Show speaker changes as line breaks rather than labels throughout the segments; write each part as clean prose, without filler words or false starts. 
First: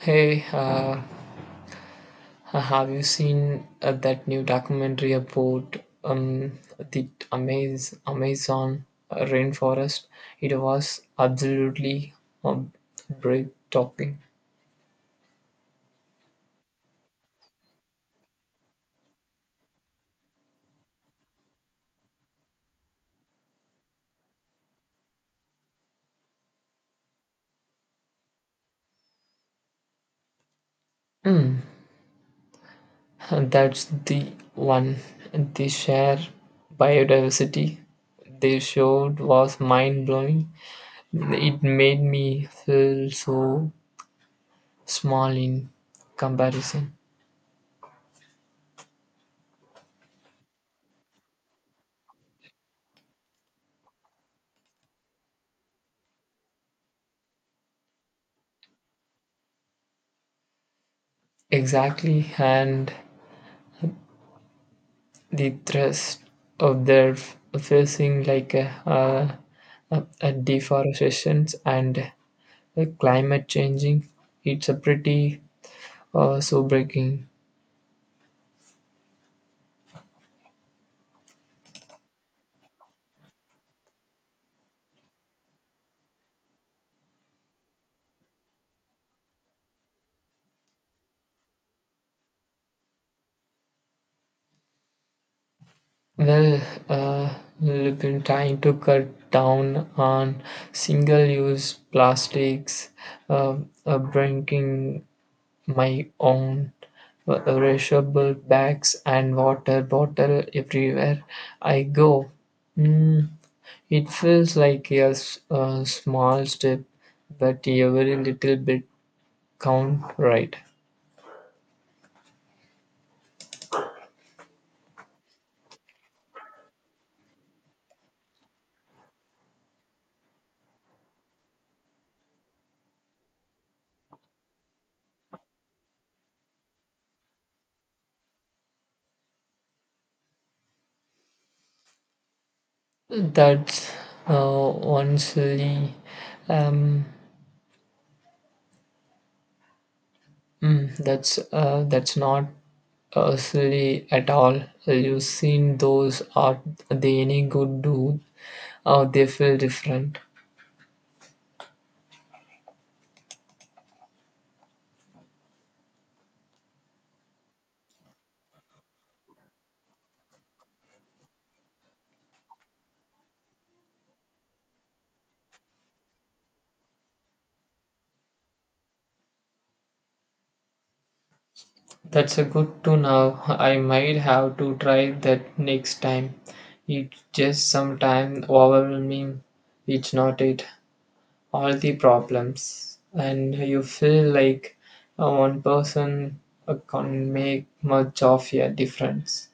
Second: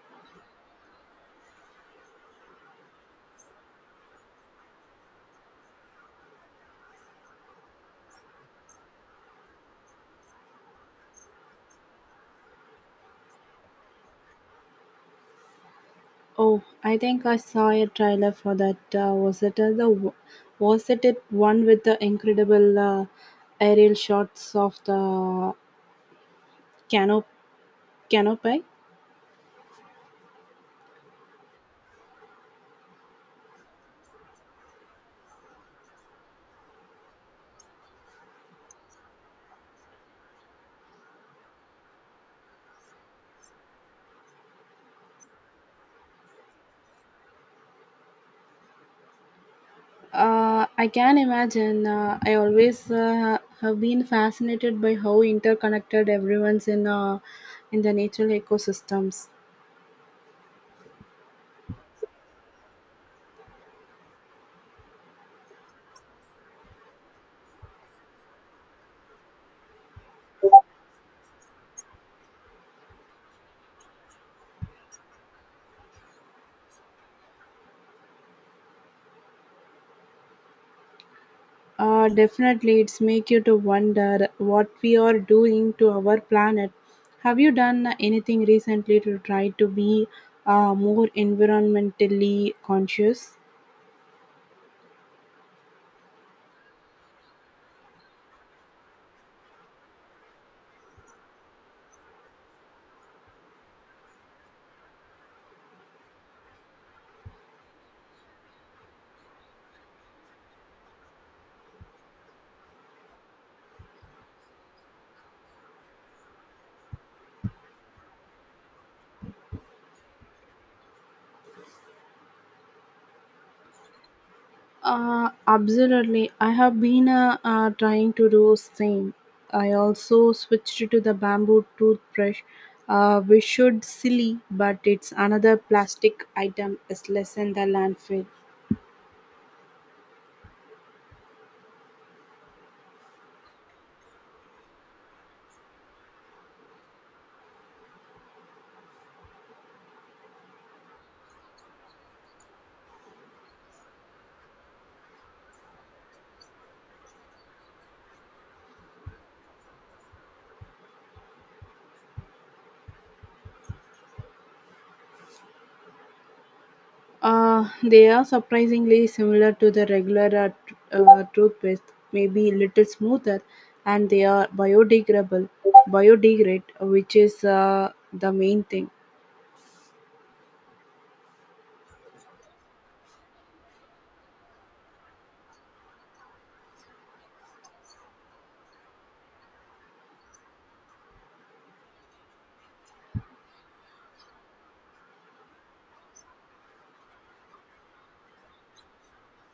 Hey, have you seen that new documentary about um, the Amazon rainforest? It was absolutely um, breathtaking.
Oh, I think I saw a trailer for that. Was it was it one with the incredible aerial shots of the canop canopy?
Mm, and that's the one. The sheer biodiversity they showed was mind blowing. It made me feel so small in comparison.
I can imagine. I always have been fascinated by how interconnected everyone's in the natural ecosystems.
Exactly, and the thrust of their facing like a deforestation and climate changing. It's a pretty sobering.
Definitely, it's make you to wonder what we are doing to our planet. Have you done anything recently to try to be more environmentally conscious?
Well, uh, we've been trying to cut down on single-use plastics, uh, bringing my own reusable bags and water bottle everywhere I go. Mm, it feels like a small step, but every little bit count right.
Absolutely. I have been trying to do same. I also switched to the bamboo toothbrush, which should silly, but it's another plastic item is less in the landfill.
That's one silly. Um, that's not silly at all. You've seen those are they any good do? Or they feel different.
They are surprisingly similar to the regular toothpaste, maybe a little smoother, and they are biodegradable, biodegrade, which is the main thing.
That's a good to know. I might have to try that next time. It's just sometime overwhelming. It's not it. All the problems and you feel like one person can make much of a difference.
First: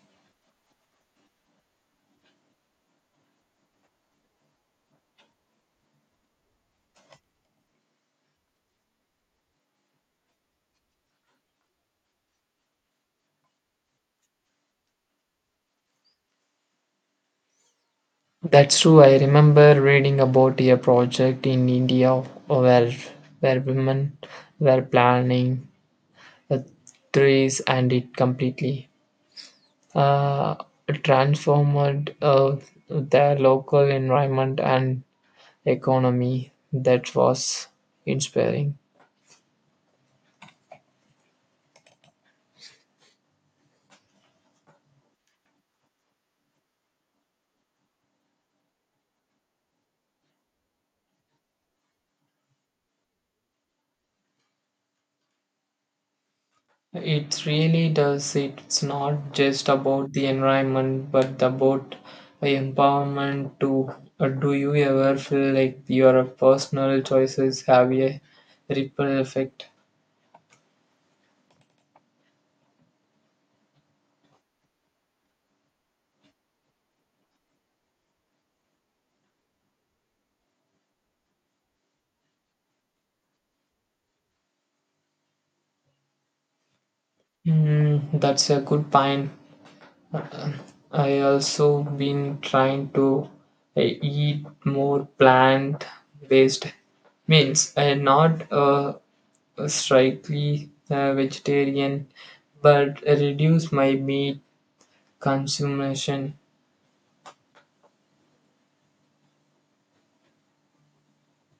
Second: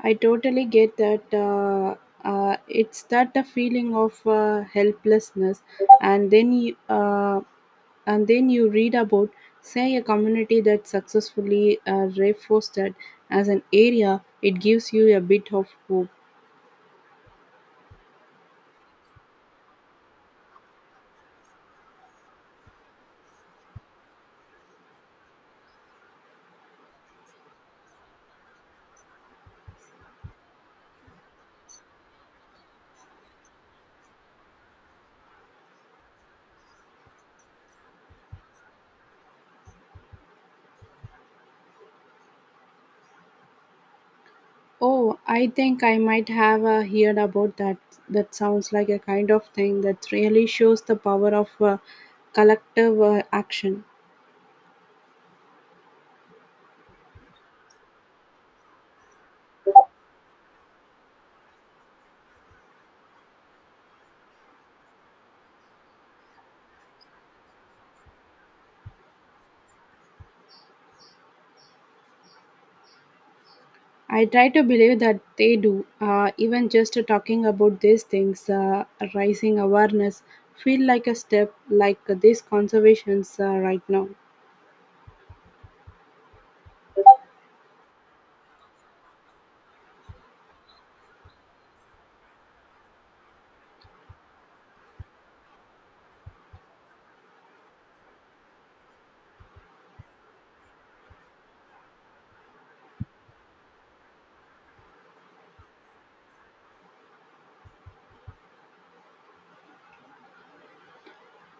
I totally get that. It's that the feeling of helplessness, and then you, uh, and then you read about, say, a community that successfully reforested as an area. It gives you a bit of hope.
That's true. I remember reading about a project in India where women were planning uh, trees, and it completely uh, transformed their local environment and economy. That was inspiring.
Oh, I think I might have heard about that. That sounds like a kind of thing that really shows the power of collective action.
It really does. It's not just about the environment, but about the empowerment too. Do you ever feel like your personal choices have a ripple effect?
I try to believe that they do. Even just talking about these things, raising awareness, feel like a step like these conservations right now.
Mm, that's a good point. Uh, I also been trying to eat more plant-based meals. I am not strictly vegetarian, but reduce my meat consummation.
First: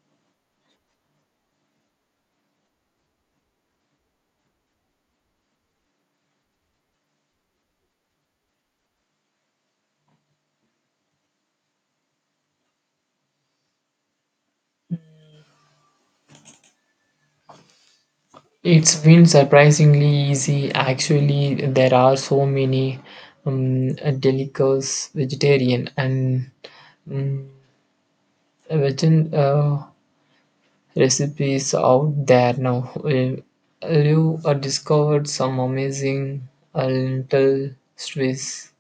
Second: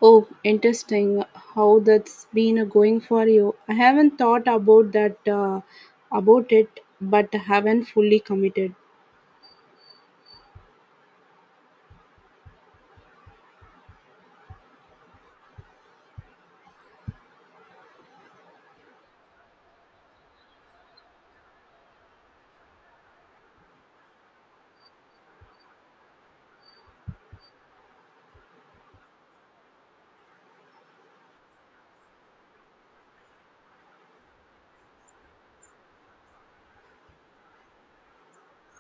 Oh, interesting. How that's been going for you? I haven't thought about that about it, but haven't fully committed.
It's been surprisingly easy actually. There are so many um, delicacies vegetarian and um, vegan recipes out there now. You discovered some amazing lentil swiss.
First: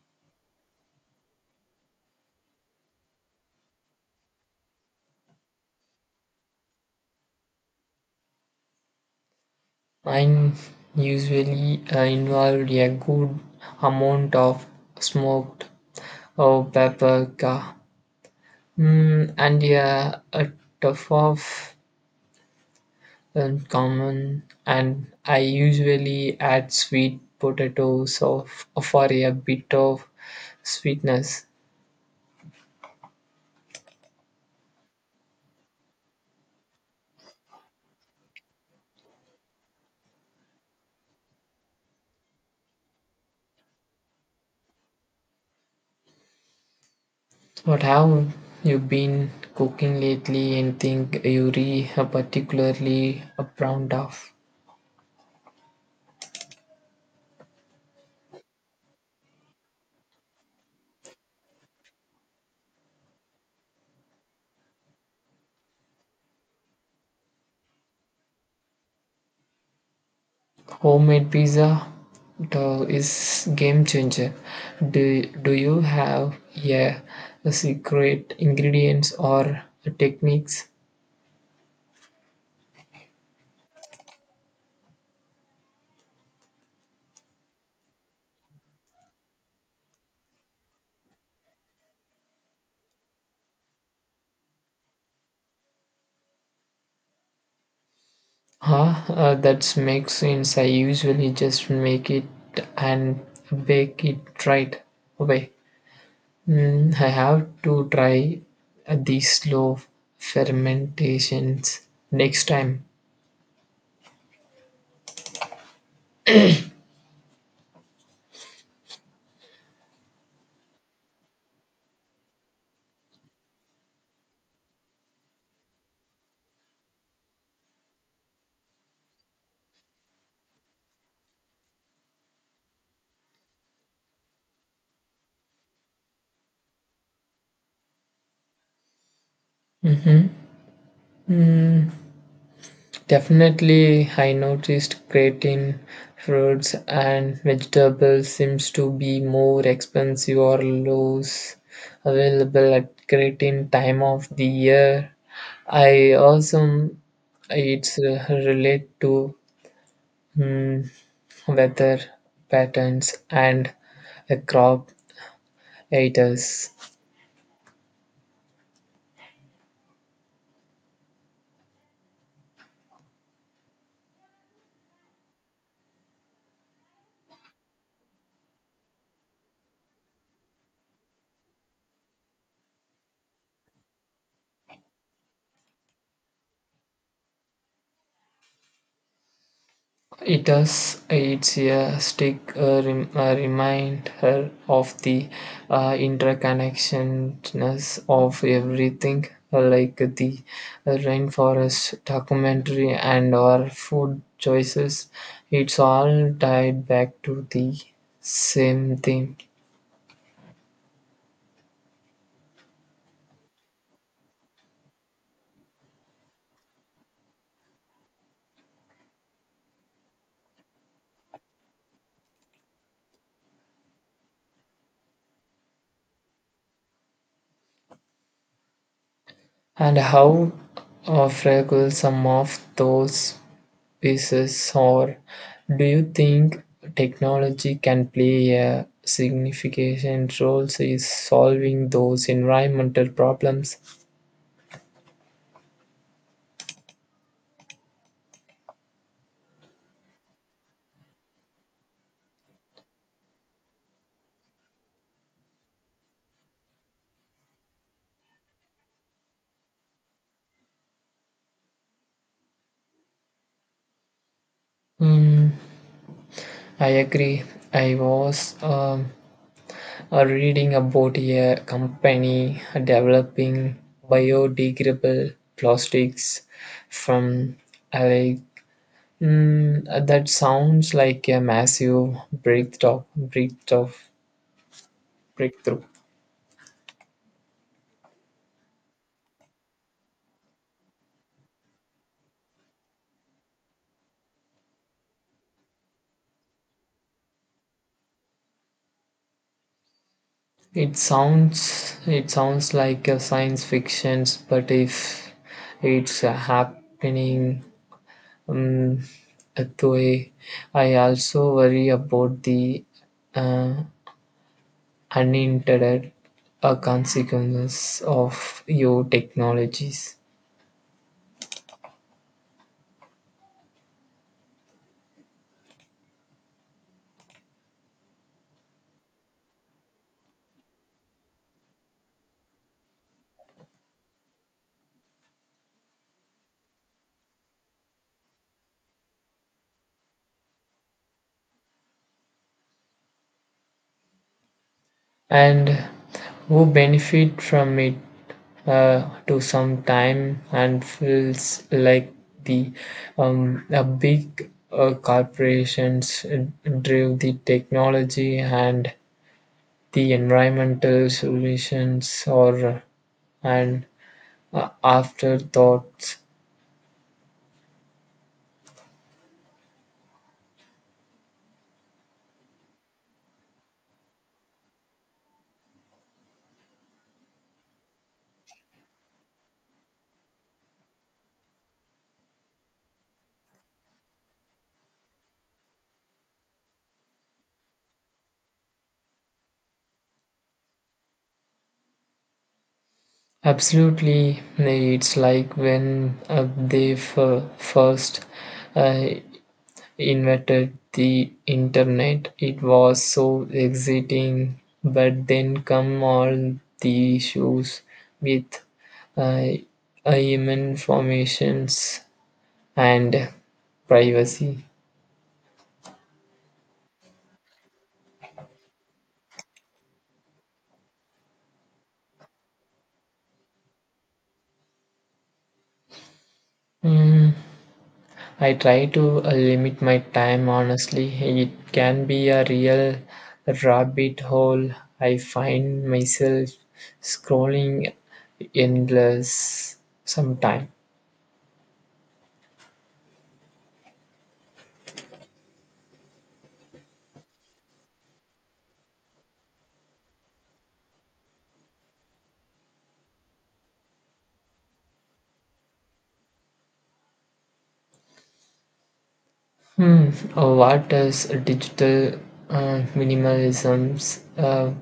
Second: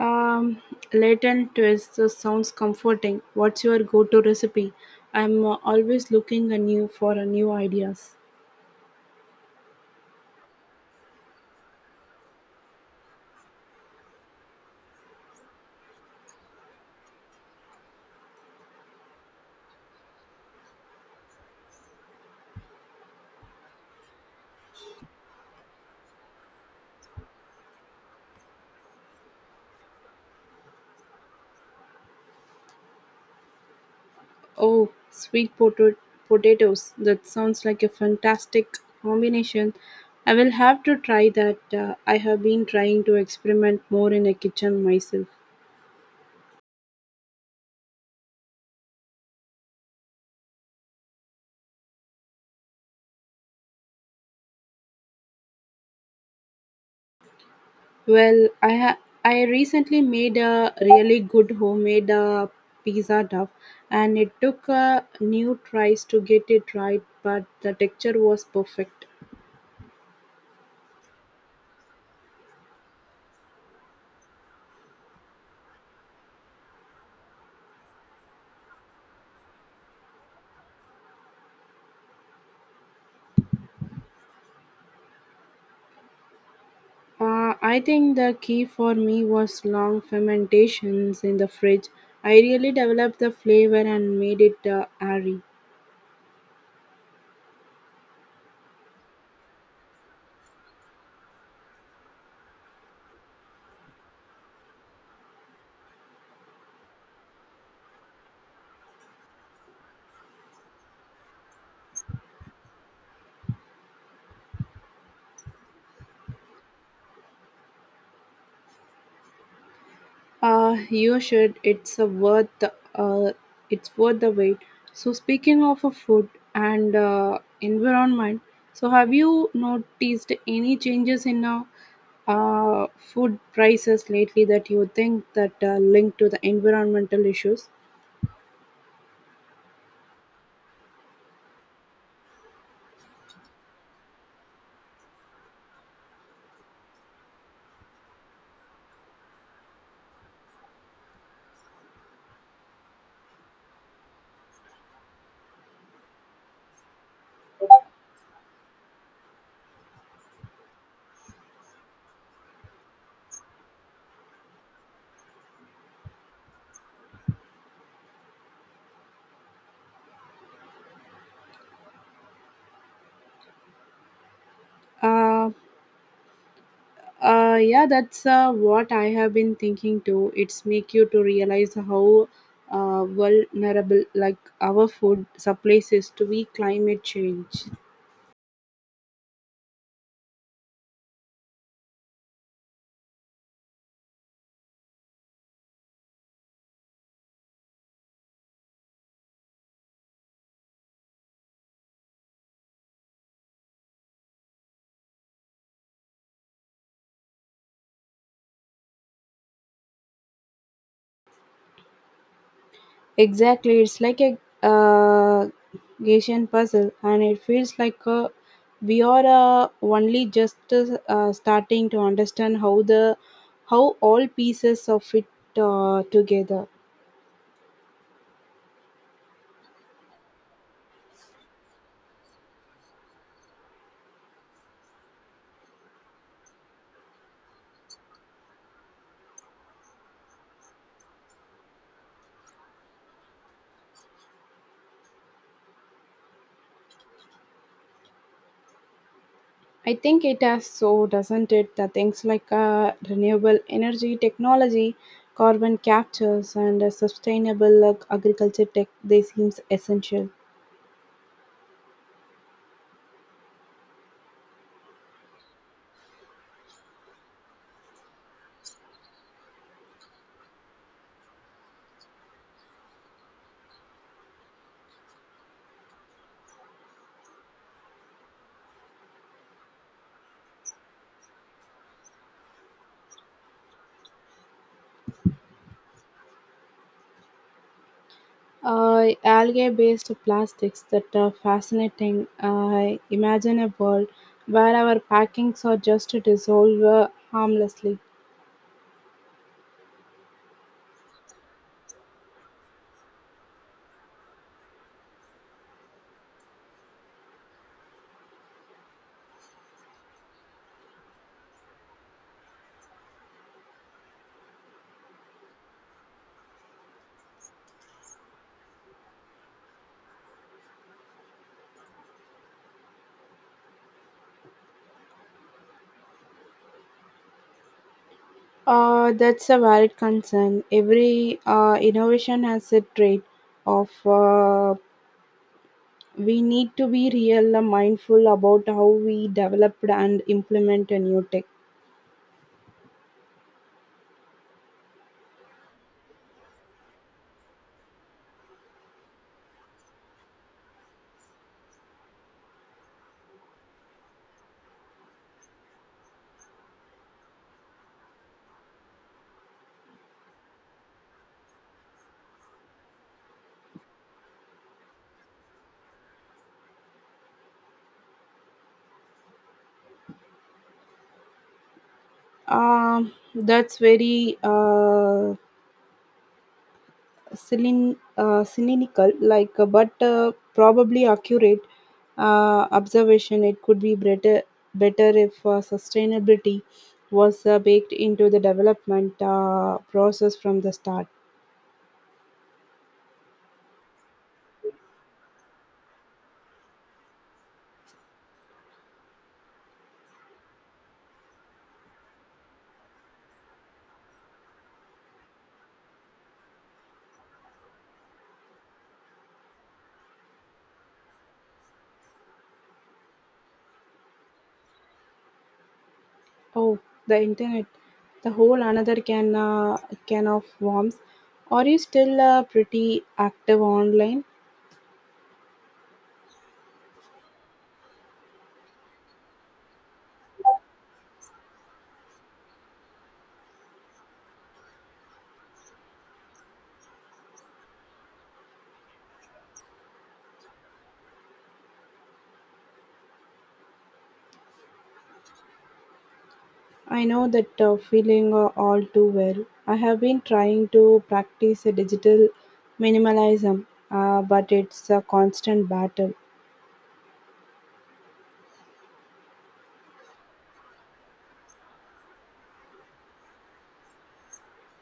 Um, Latent twist sounds comforting. What's your go-to recipe? I'm always looking anew for new ideas.
Mine usually involved a good amount of smoked or paprika. Mm, and yeah, a tough off and common, and I usually add sweet potatoes of, for a bit of sweetness.
Oh, sweet potato potatoes. That sounds like a fantastic combination. I will have to try that. I have been trying to experiment more in the kitchen myself.
What have you been cooking lately? Anything you re particularly proud of?
Well, I recently made a really good homemade pizza dough, and it took a new tries to get it right, but the texture was perfect.
Homemade pizza though, is game changer. Do you have, yeah, a secret ingredients or techniques?
I think the key for me was long fermentations in the fridge. I really developed the flavor and made it airy.
Huh? That makes sense. I usually just make it and bake it right away. Mm, I have to try these slow fermentations next time.
You should. It's a worth. It's worth the wait. So speaking of a food and environment, so have you noticed any changes in food prices lately that you think that link to the environmental issues?
Mm, definitely, I noticed creatine, fruits, and vegetables seems to be more expensive or less available at creatine time of the year. I also it's relate to, mm, weather patterns and crop eaters.
Uh, yeah, that's what I have been thinking too. It's make you to realize how vulnerable like our food supplies is to be climate change.
It does. It's a stick reminder of the interconnectedness of everything, like the rainforest documentary and our food choices. It's all tied back to the same thing.
Exactly, it's like a Gaussian puzzle, and it feels like we are only just starting to understand how all pieces of it together.
And how fragile some of those pieces, or do you think technology can play a significant role in solving those environmental problems?
I think it has so, doesn't it? The things like renewable energy technology, carbon captures, and sustainable agriculture tech they seems essential.
Mm, I agree. I was reading about a company developing biodegradable plastics from algae. Mm, that sounds like a massive breakthrough, breakthrough, breakthrough.
Algae-based plastics that are fascinating. I imagine a world where our packings are just to dissolve harmlessly.
It sounds like a science fiction, but if it's happening, um, that way, I also worry about the uh, unintended consequences of your technologies
That's a valid concern. Every innovation has a trait of we need to be real mindful about how we develop and implement a new tech.
and who benefit from it. To some time and feels like the a big corporations drive the technology, and the environmental solutions or an afterthoughts.
That's very cynical, like but probably accurate observation. It could be better if sustainability was baked into the development process from the start.
Absolutely, it's like when they first uh, invented the internet. It was so exciting, but then come all the issues with uh, informations and privacy.
Oh, the internet, the whole another can of worms. Are you still pretty active online?
Mm, I try to limit my time honestly. It can be a real rabbit hole. I find myself scrolling endless sometime.
I know that feeling all too well. I have been trying to practice a digital minimalism, but it's a constant battle.
Hmm. What does digital minimalisms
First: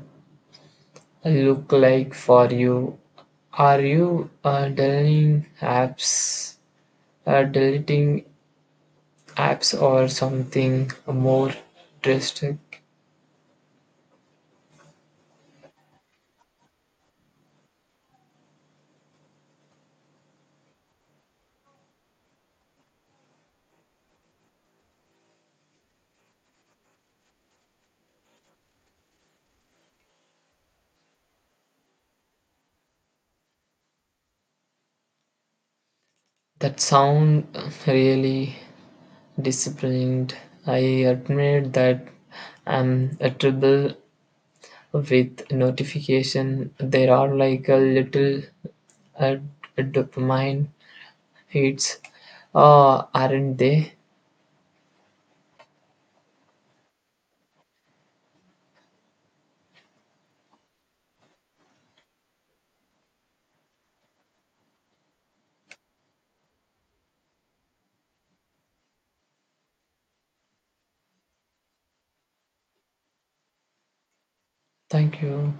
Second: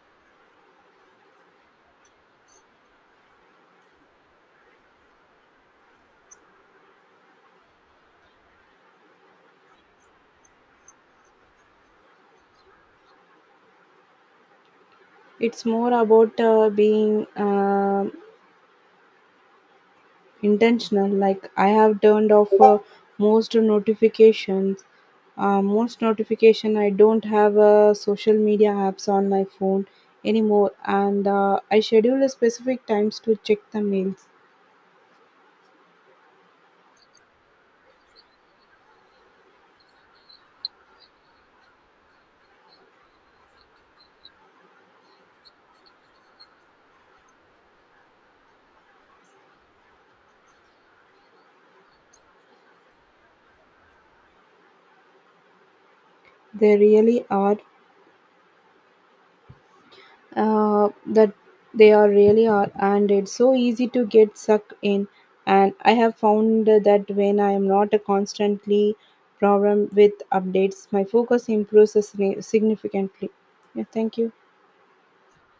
look like for you? Are you deleting apps, or something more drastic?
It's more about being intentional. Like I have turned off most notification. I don't have social media apps on my phone anymore, and I schedule a specific times to check the mails.
That sound really disciplined. I admit that I'm a trouble with notification. There are like a little uh, dopamine. It's, aren't they?
They really are that they are really are, and it's so easy to get sucked in, and I have found that when I am not constantly problem with updates, my focus improves significantly. Yeah, thank you.
Thank you.